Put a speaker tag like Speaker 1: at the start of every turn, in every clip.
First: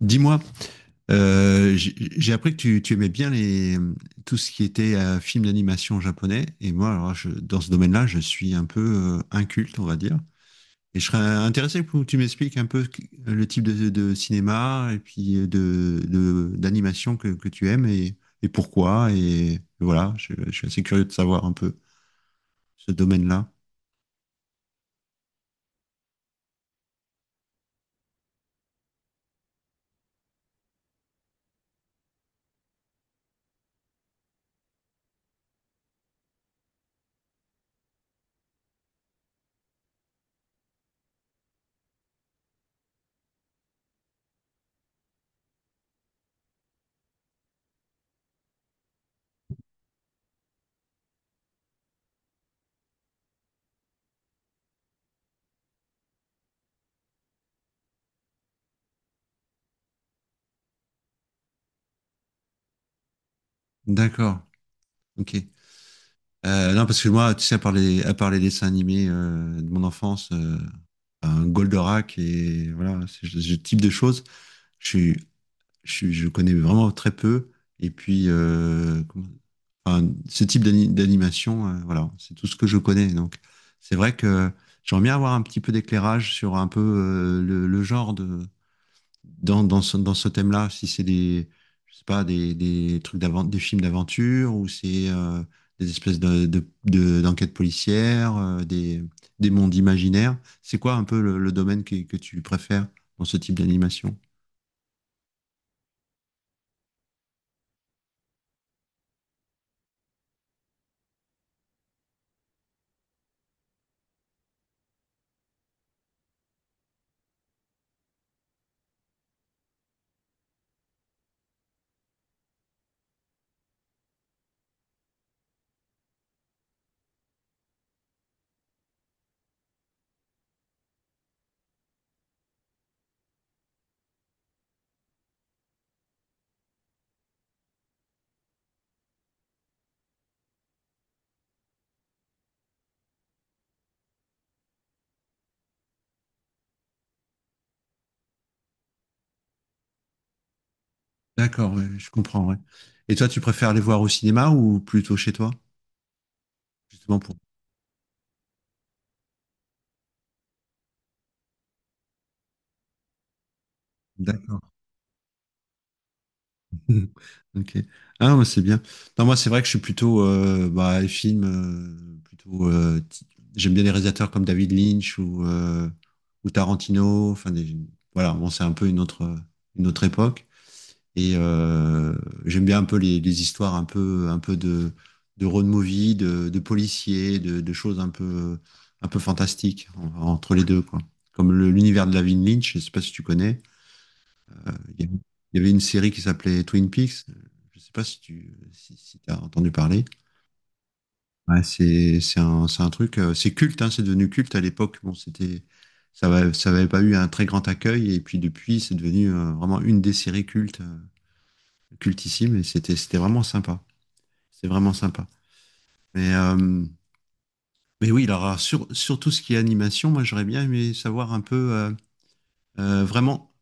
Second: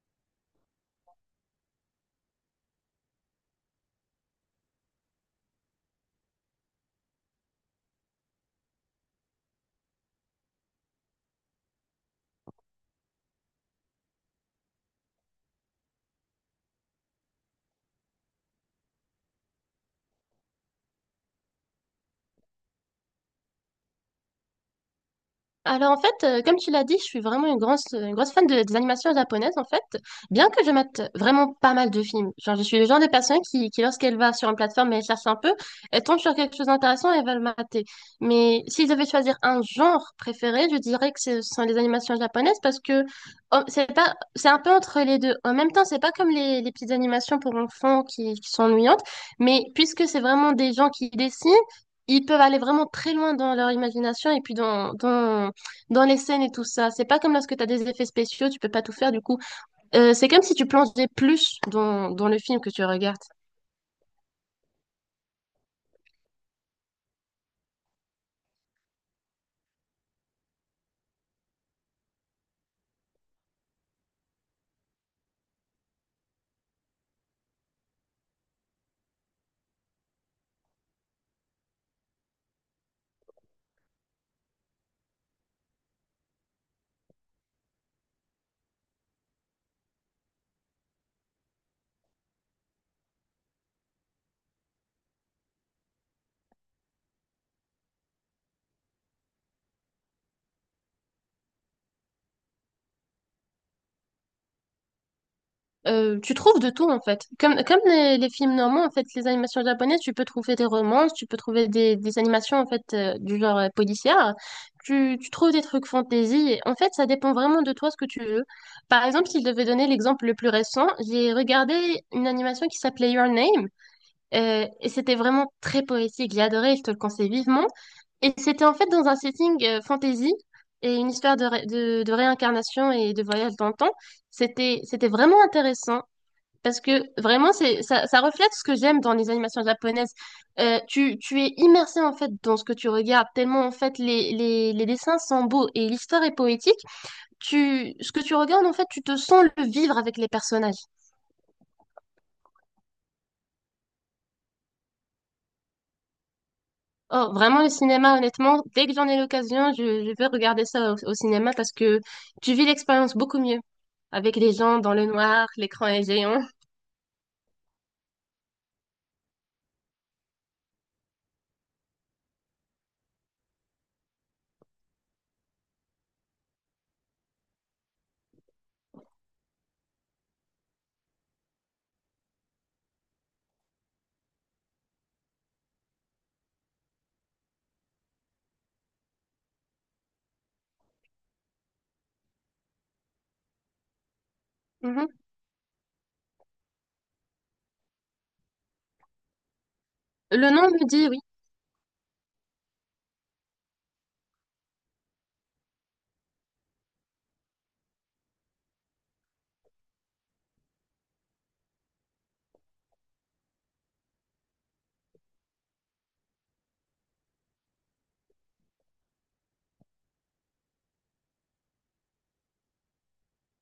Speaker 1: Dis-moi, j'ai appris que tu aimais bien tout ce qui était film d'animation japonais. Et moi, alors, dans ce domaine-là, je suis un peu inculte, on va dire. Et je serais intéressé pour que tu m'expliques un peu le type de cinéma et puis d'animation que tu aimes et pourquoi. Et voilà, je suis assez curieux de savoir un peu ce domaine-là.
Speaker 2: Alors en fait, comme tu l'as dit, je suis vraiment une grosse fan des animations japonaises en fait, bien que je mette vraiment pas mal de films. Genre je suis le genre de personne qui lorsqu'elle va sur une plateforme et elle cherche un peu, elle tombe sur quelque chose d'intéressant et elle va le mater. Mais si je devais choisir un genre préféré, je dirais que ce sont les animations japonaises parce que oh, c'est pas, c'est un peu entre les deux. En même temps, c'est pas comme les petites animations pour enfants qui sont ennuyantes, mais puisque c'est vraiment des gens qui dessinent. Ils peuvent aller vraiment très loin dans leur imagination et puis dans les scènes et tout ça. C'est pas comme lorsque tu as des effets spéciaux, tu peux pas tout faire du coup. C'est comme si tu plongeais plus dans le film que tu regardes.
Speaker 1: D'accord, ok. Non, parce que moi, tu sais, à part les dessins animés de mon enfance, un Goldorak et voilà, ce type de choses, je, suis- je connais vraiment très peu. Et puis, enfin, ce type d'animation, voilà, c'est tout ce que je connais. Donc, c'est vrai que j'aimerais bien avoir un petit peu d'éclairage sur un peu le genre dans ce thème-là, si c'est je sais pas, des trucs des films d'aventure ou c'est des espèces d'enquêtes policières, des mondes imaginaires. C'est quoi un peu le domaine que tu préfères dans ce type d'animation?
Speaker 2: Tu trouves de tout en fait. Comme les films normands, en fait, les animations japonaises, tu peux trouver des romances, tu peux trouver des animations en fait du genre policière. Tu trouves des trucs fantasy. En fait, ça dépend vraiment de toi ce que tu veux. Par exemple, si je devais donner l'exemple le plus récent, j'ai regardé une animation qui s'appelait Your Name. Et c'était vraiment très poétique, j'ai adoré, je te le conseille vivement. Et c'était en fait dans un setting fantasy et une histoire de réincarnation et de voyage dans le temps. C'était vraiment intéressant. Parce que vraiment, ça reflète ce que j'aime dans les animations japonaises. Tu es immersé en fait dans ce que tu regardes, tellement en fait les dessins sont beaux et l'histoire est poétique. Ce que tu regardes en fait, tu te sens le vivre avec les personnages.
Speaker 1: D'accord, ouais, je comprends, ouais. Et toi, tu préfères les voir au cinéma ou plutôt chez toi, justement
Speaker 2: Oh,
Speaker 1: pour...
Speaker 2: vraiment le cinéma, honnêtement, dès que j'en ai l'occasion, je vais regarder ça au cinéma parce que tu vis l'expérience beaucoup mieux avec les
Speaker 1: D'accord.
Speaker 2: gens dans le noir, l'écran est géant.
Speaker 1: Mhm. Ok. Ah, moi, c'est bien. Non, moi, c'est vrai que je suis plutôt bah, les films, plutôt. J'aime bien les réalisateurs comme David Lynch ou Tarantino. Voilà, bon, c'est un peu une autre époque. Et j'aime bien un peu les histoires un peu de road movie, de policiers, de choses un peu fantastiques entre les deux, quoi. Comme l'univers de David Lynch, je sais pas si tu connais. Il
Speaker 2: Mhm.
Speaker 1: y avait une série qui s'appelait Twin Peaks. Je ne sais pas si tu si, si as entendu parler.
Speaker 2: Le nom me dit oui.
Speaker 1: Ouais, c'est un truc, c'est culte, hein, c'est devenu culte à l'époque. Bon, ça n'avait pas eu un très grand accueil et puis depuis, c'est devenu vraiment une des séries cultes, cultissime et c'était vraiment sympa. C'est vraiment sympa. Mais euh, mais oui, alors sur sur tout ce qui est animation, moi j'aurais bien aimé savoir un peu vraiment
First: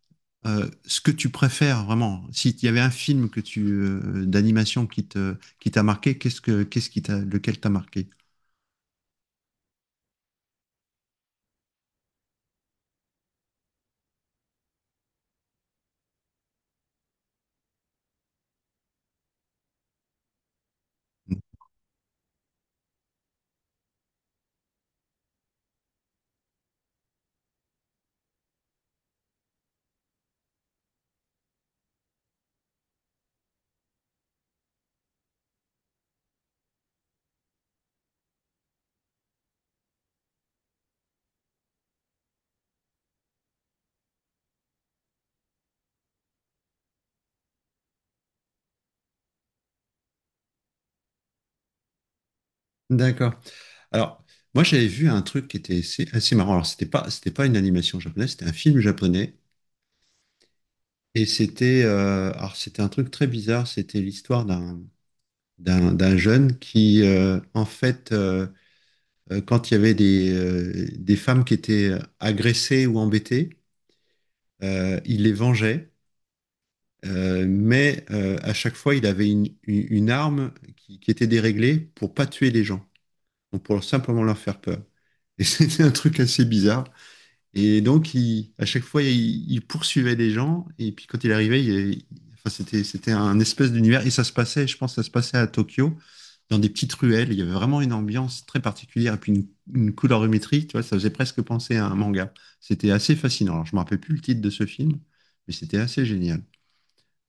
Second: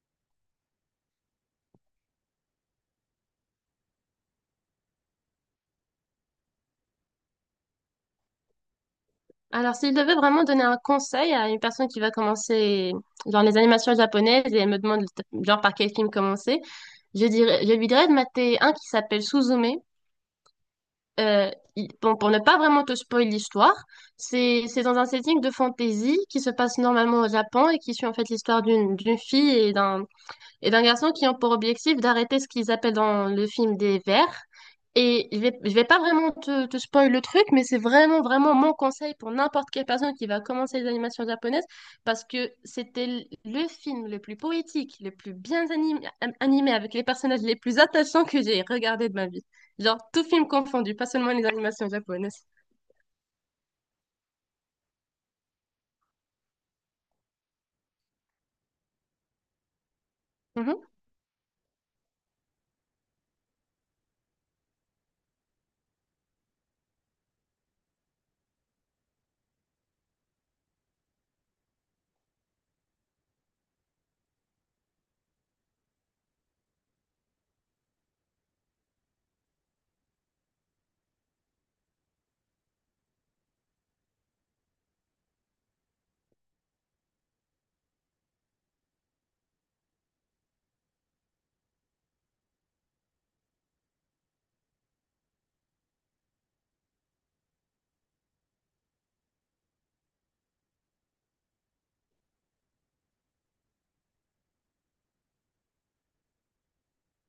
Speaker 1: ce que tu préfères vraiment. S'il y avait un film que tu, d'animation qui t'a marqué, qu'est-ce qui t'a lequel t'a marqué?
Speaker 2: Alors, s'il devait vraiment donner un conseil à une personne qui va commencer dans les animations japonaises et elle me demande genre par quel film commencer, je lui dirais de mater un qui s'appelle Suzume. Euh, bon, pour ne pas vraiment te spoiler l'histoire, c'est dans un setting de fantasy qui se passe normalement au Japon et qui suit en fait l'histoire d'une fille et d'un garçon qui ont pour objectif d'arrêter ce qu'ils appellent dans le film des vers. Et je vais pas vraiment te spoil le truc, mais vraiment mon conseil pour n'importe quelle personne qui va commencer les animations japonaises, parce que c'était le film le plus poétique, le plus bien animé, avec les personnages les plus attachants que j'ai regardé de ma vie. Genre, tout film confondu, pas seulement les animations japonaises.
Speaker 1: D'accord. Alors, moi, j'avais vu un truc qui était assez, assez marrant. Alors, c'était pas une animation japonaise, c'était un film japonais.
Speaker 2: Mhm.
Speaker 1: Et c'était un truc très bizarre. C'était l'histoire d'un jeune qui, quand il y avait des femmes qui étaient agressées ou embêtées, il les vengeait. Mais à chaque fois, il avait une arme qui était déréglée pour pas tuer les gens, donc pour simplement leur faire peur. Et c'était un truc assez bizarre. Et donc, à chaque fois, il poursuivait les gens. Et puis, quand il arrivait, c'était, c'était un espèce d'univers. Et ça se passait, je pense, que ça se passait à Tokyo, dans des petites ruelles. Il y avait vraiment une ambiance très particulière. Et puis, une colorimétrie, tu vois, ça faisait presque penser à un manga. C'était assez fascinant. Alors, je me rappelle plus le titre de ce film, mais c'était assez génial.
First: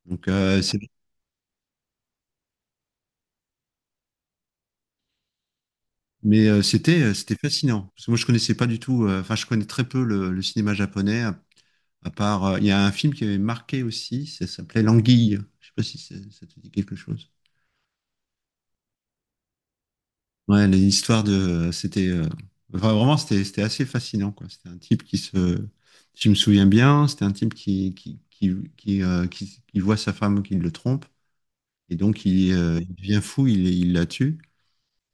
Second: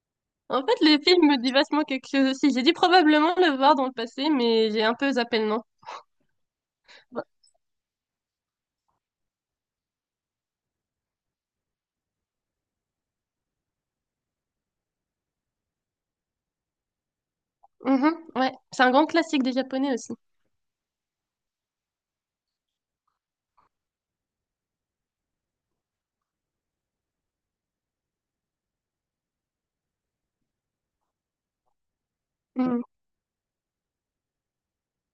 Speaker 1: Donc,
Speaker 2: En fait,
Speaker 1: c'est.
Speaker 2: le film me dit vachement quelque chose aussi. J'ai dû probablement le voir dans le passé, mais j'ai un peu zappé le nom.
Speaker 1: Mais c'était fascinant. Parce que moi, je connaissais pas du tout, enfin, je connais très peu le cinéma japonais, à part, il y a un film qui avait marqué aussi, ça s'appelait L'Anguille. Je sais pas si ça te dit quelque chose.
Speaker 2: Mhm, ouais, c'est un grand classique des Japonais aussi.
Speaker 1: Ouais, l'histoire de, enfin, vraiment, c'était assez fascinant, quoi. C'était un type qui se, Si je me souviens bien, c'était un type qui, qui voit sa femme qui le trompe, et donc
Speaker 2: Mhm,
Speaker 1: il devient fou, il la tue,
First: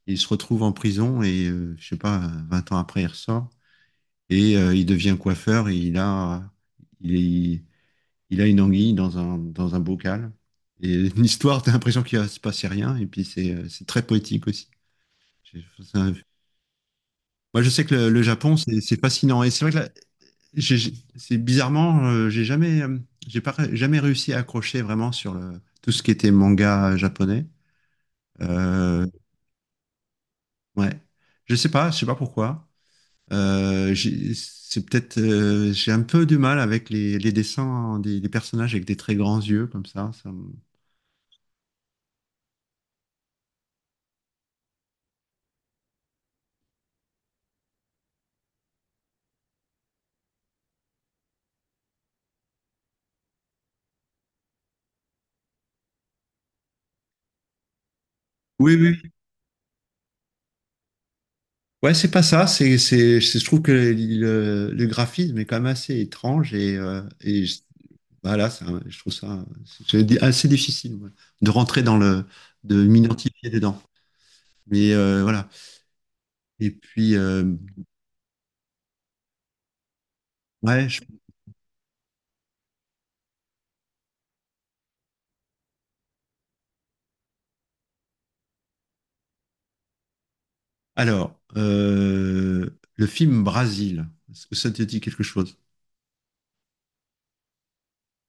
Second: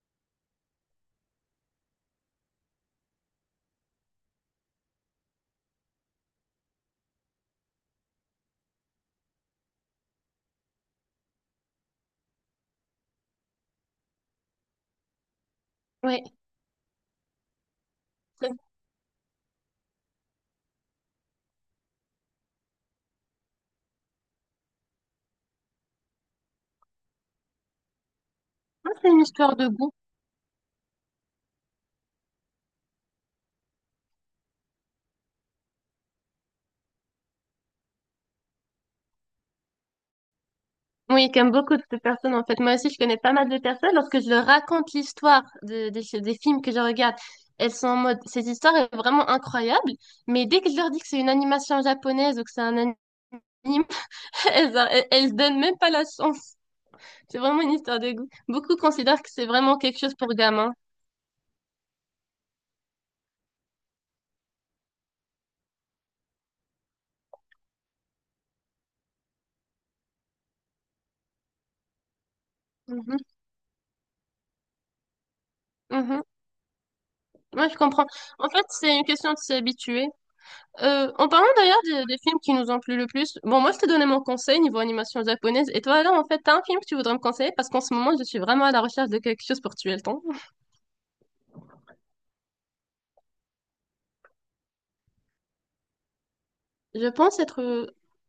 Speaker 1: et il se retrouve en prison, et je sais pas, 20 ans après, il ressort. Et il devient coiffeur, et il, est- il a une anguille dans un bocal. Et l'histoire, t'as l'impression qu'il va se passer rien, et puis c'est très poétique aussi. J'ai- c'est un-
Speaker 2: ouais,
Speaker 1: Moi, je sais que le
Speaker 2: c'est
Speaker 1: Japon, c'est fascinant. Et c'est vrai que là, j'ai- c'est bizarrement, j'ai jamais, j'ai pas jamais réussi à accrocher vraiment sur tout ce qui était manga japonais. Euh,
Speaker 2: c'est une histoire de goût.
Speaker 1: ouais, je sais pas pourquoi. C'est peut-être, j'ai un peu du mal avec les dessins des personnages avec des très grands yeux comme ça.
Speaker 2: Oui, comme beaucoup de personnes en fait. Moi aussi, je connais pas mal de personnes. Lorsque je leur raconte des films que je regarde, elles sont en mode, cette histoire est vraiment incroyable. Mais dès que je leur dis que c'est une animation japonaise ou que c'est un anime, elles donnent même pas la chance. C'est vraiment une histoire de goût.
Speaker 1: Oui,
Speaker 2: Beaucoup
Speaker 1: oui.
Speaker 2: considèrent que c'est vraiment quelque chose pour gamins.
Speaker 1: Ouais, c'est pas ça. Je trouve que le graphisme est quand même assez étrange et je trouve ça assez difficile ouais, de rentrer dans le, de
Speaker 2: Mhm,
Speaker 1: m'identifier dedans. Mais voilà.
Speaker 2: mhm.
Speaker 1: Et puis,
Speaker 2: Moi, je comprends. En fait, c'est une question de s'y habituer.
Speaker 1: ouais.
Speaker 2: En parlant d'ailleurs des films qui nous ont plu le plus, bon, moi je t'ai donné mon conseil niveau animation japonaise, et toi alors en fait, t'as un film que tu voudrais me conseiller parce qu'en ce moment je suis vraiment à la recherche de quelque chose pour tuer le temps.
Speaker 1: Alors, le film Brasil, est-ce que ça te dit quelque chose?
Speaker 2: Je pense être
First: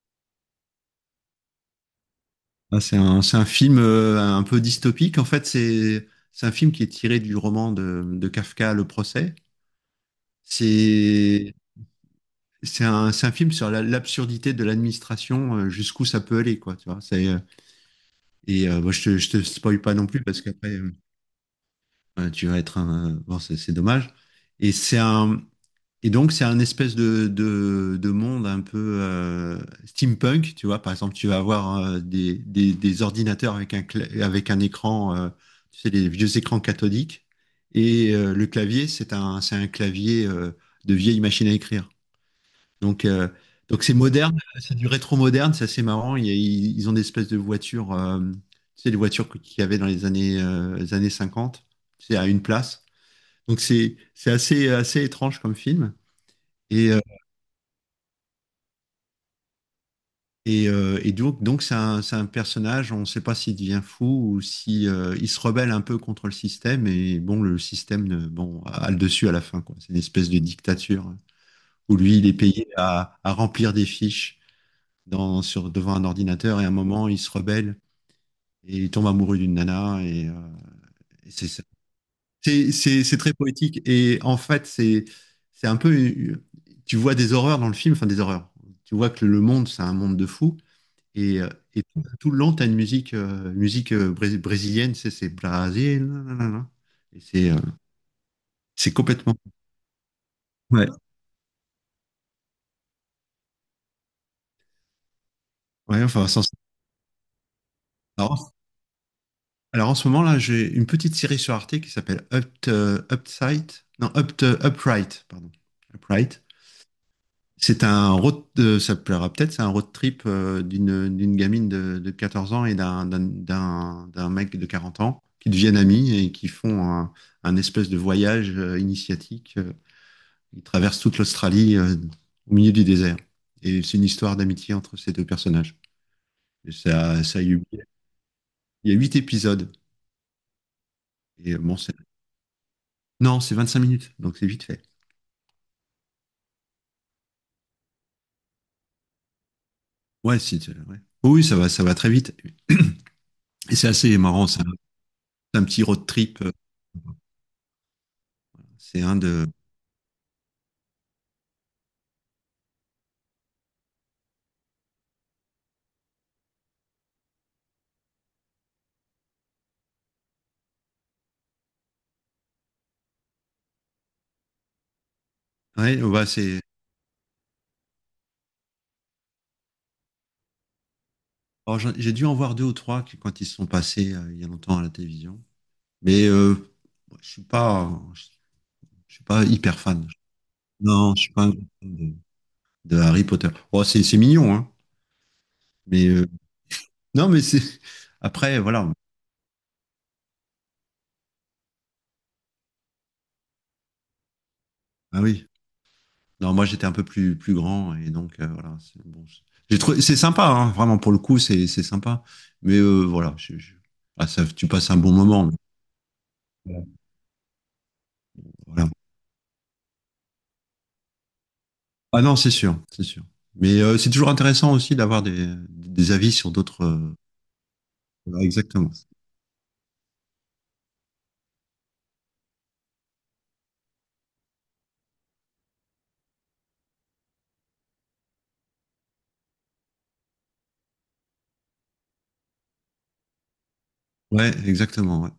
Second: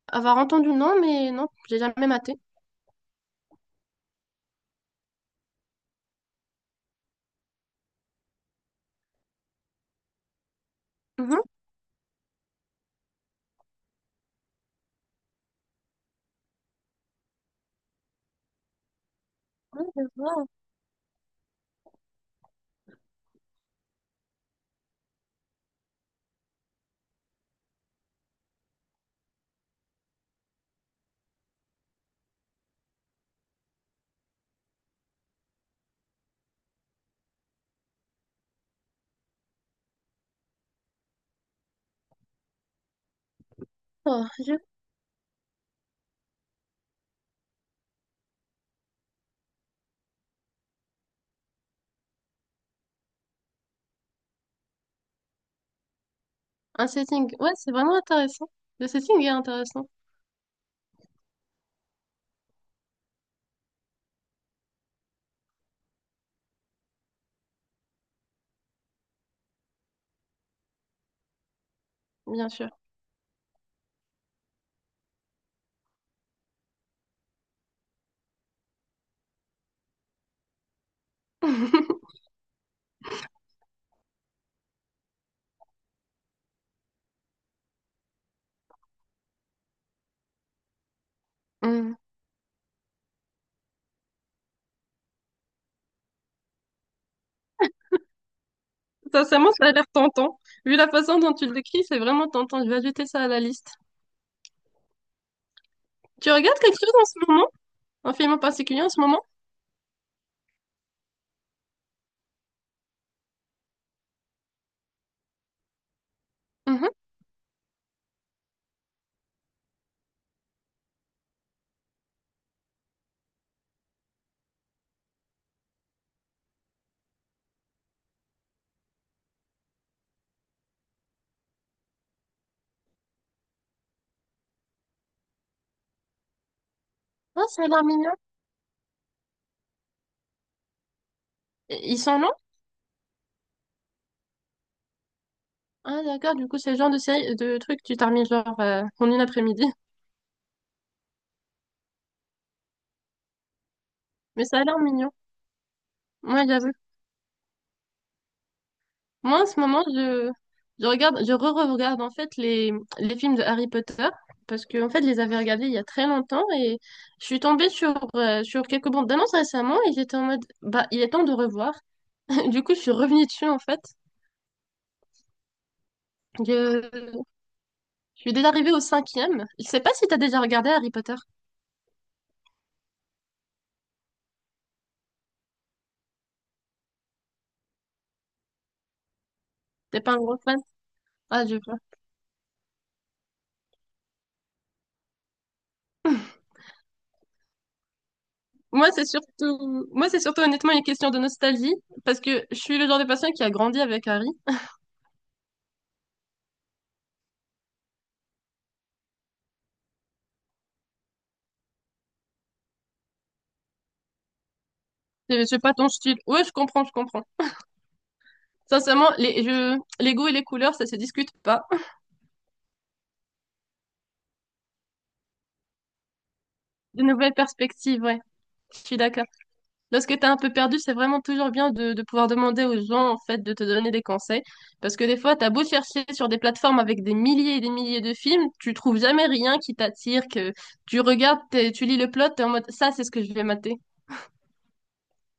Speaker 2: avoir entendu le nom, mais non, j'ai jamais maté.
Speaker 1: Ah, c'est un film un peu dystopique. En fait, c'est un film qui est tiré du roman de Kafka, Le procès.
Speaker 2: Mhm.
Speaker 1: C'est c'est c'est un film sur l'absurdité de l'administration, jusqu'où ça peut aller, quoi. Tu vois, c'est et bon, je te spoil pas non plus parce
Speaker 2: Wow.
Speaker 1: qu'après tu vas être un bon, c'est dommage. Et c'est un Et donc, c'est un espèce de monde un peu steampunk, tu vois. Par exemple, tu vas avoir des ordinateurs avec un, avec un écran, tu sais, les vieux écrans cathodiques. Et le clavier, c'est un clavier de vieille machine à écrire. Donc, euh, donc c'est
Speaker 2: Oh,
Speaker 1: moderne,
Speaker 2: je-
Speaker 1: c'est du rétro-moderne, c'est assez marrant. Ils ont des espèces de voitures, tu sais, les voitures qu'il y avait dans les années 50, tu sais, à une place. Donc, c'est assez, assez étrange comme film.
Speaker 2: Un
Speaker 1: Et, euh,
Speaker 2: setting, ouais, c'est vraiment intéressant. Le setting est intéressant,
Speaker 1: Donc c'est c'est un personnage, on ne sait pas s'il devient fou ou si il se rebelle un peu contre le système. Et bon, le système a le dessus à la fin, quoi. C'est une espèce de dictature hein, où lui, il est
Speaker 2: bien
Speaker 1: payé
Speaker 2: sûr.
Speaker 1: à remplir des fiches devant un ordinateur. Et à un moment, il se rebelle et il tombe amoureux d'une nana. Et c'est ça. C'est très poétique. Et en fait, c'est un peu. Tu vois des horreurs dans le film, enfin des horreurs. Tu vois que le monde, c'est un monde de fous. Et, euh, et
Speaker 2: Mm.
Speaker 1: tout, tout le long, tu as une musique, musique brésilienne, c'est Brasil. Nanana. Et c'est complètement.
Speaker 2: Sincèrement, ça a l'air tentant. Vu
Speaker 1: Ouais,
Speaker 2: la façon dont tu le décris, c'est vraiment tentant. Je vais ajouter ça à la liste.
Speaker 1: ouais
Speaker 2: Tu regardes quelque chose en ce moment? Un film en
Speaker 1: Alors,
Speaker 2: particulier en ce moment?
Speaker 1: alors en ce moment, là, j'ai une petite série sur Arte qui s'appelle Up, Upside. Non, Up, Upright, pardon. Upright.
Speaker 2: Mhm.
Speaker 1: Ça te plaira peut-être, c'est un road trip d'une gamine de 14 ans et d'un mec de 40 ans qui deviennent amis et qui font un espèce de voyage initiatique il traverse toute l'Australie au milieu du désert. Et c'est une histoire d'amitié entre ces deux personnages. Et ça, ça a
Speaker 2: Ah,
Speaker 1: eu-
Speaker 2: ça a l'air mignon.
Speaker 1: il y a 8 épisodes. Et bon, c'est-
Speaker 2: Ils sont longs?
Speaker 1: non, c'est 25 minutes, donc c'est vite fait.
Speaker 2: Ah d'accord, du coup c'est le genre de série, de truc que tu termines genre en une après-midi.
Speaker 1: Ouais, si, tu- Ouais. Oh oui, ça va très vite. Et c'est assez
Speaker 2: Mais
Speaker 1: marrant,
Speaker 2: ça a l'air mignon.
Speaker 1: c'est un petit road trip.
Speaker 2: Moi j'avoue.
Speaker 1: C'est un
Speaker 2: Moi en
Speaker 1: de.
Speaker 2: ce moment Je regarde, je re-regarde en fait les films de Harry Potter parce que en fait je les avais regardés il y a très longtemps et je suis tombée sur, sur quelques bandes d'annonces récemment et j'étais en mode bah il est temps de revoir. Du coup je suis revenue dessus en fait.
Speaker 1: Ouais, ouais, bah, c'est.
Speaker 2: Je, je suis déjà arrivée au cinquième. Je sais pas si t'as déjà regardé Harry Potter.
Speaker 1: Alors, j'ai dû en voir deux ou trois quand ils sont passés il y a longtemps à la télévision. Mais je suis pas, je, je suis pas hyper
Speaker 2: T'es
Speaker 1: fan.
Speaker 2: pas un gros fan?
Speaker 1: Non, je suis pas
Speaker 2: Ah
Speaker 1: un
Speaker 2: je
Speaker 1: grand fan de Harry Potter. Oh, c'est mignon, hein. Mais non, mais c'est. Après,
Speaker 2: Moi,
Speaker 1: voilà.
Speaker 2: moi, c'est surtout honnêtement une question de nostalgie, parce que je suis le genre de personne qui a grandi avec Harry.
Speaker 1: Ah oui. Non, moi, j'étais un peu plus, plus grand. Et donc, voilà. C'est bon. C'est sympa, hein, vraiment, pour le coup, c'est sympa. Mais voilà. Ah, ça, tu passes un bon
Speaker 2: Je
Speaker 1: moment.
Speaker 2: sais pas ton style. Ouais, je
Speaker 1: Mais,
Speaker 2: comprends, je comprends.
Speaker 1: voilà.
Speaker 2: Sincèrement, les goûts et les couleurs, ça se discute pas.
Speaker 1: Ah non, c'est sûr. C'est sûr. Mais c'est toujours intéressant aussi d'avoir des avis sur d'autres.
Speaker 2: De nouvelles perspectives, ouais,
Speaker 1: Voilà,
Speaker 2: je
Speaker 1: exactement.
Speaker 2: suis d'accord. Lorsque t'es un peu perdu, c'est vraiment toujours bien de pouvoir demander aux gens, en fait, de te donner des conseils. Parce que des fois, t'as beau chercher sur des plateformes avec des milliers et des milliers de films, tu trouves jamais rien qui t'attire, que tu regardes, tu lis le plot, t'es en mode, ça, c'est ce que je vais mater.
Speaker 1: Ouais, exactement. Ouais,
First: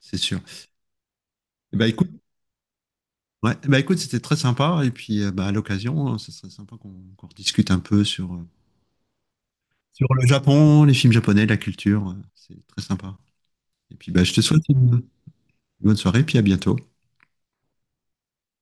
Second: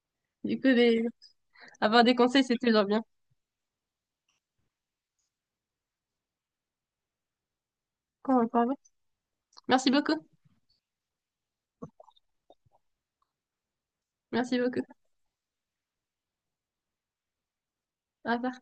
Speaker 1: c'est sûr.
Speaker 2: Du coup, des-
Speaker 1: Eh ben,
Speaker 2: Avoir
Speaker 1: écoute,
Speaker 2: des conseils, c'est toujours bien.
Speaker 1: ouais, eh ben, écoute, c'était très sympa. Et puis, bah, à l'occasion, hein, ce serait sympa qu'on rediscute un peu sur.
Speaker 2: Encore, encore. Merci
Speaker 1: Sur le
Speaker 2: beaucoup.
Speaker 1: Japon, les films japonais, la culture. C'est très sympa. Et puis, bah, je te
Speaker 2: Merci
Speaker 1: souhaite
Speaker 2: beaucoup.
Speaker 1: une bonne soirée, puis à bientôt.
Speaker 2: Au revoir.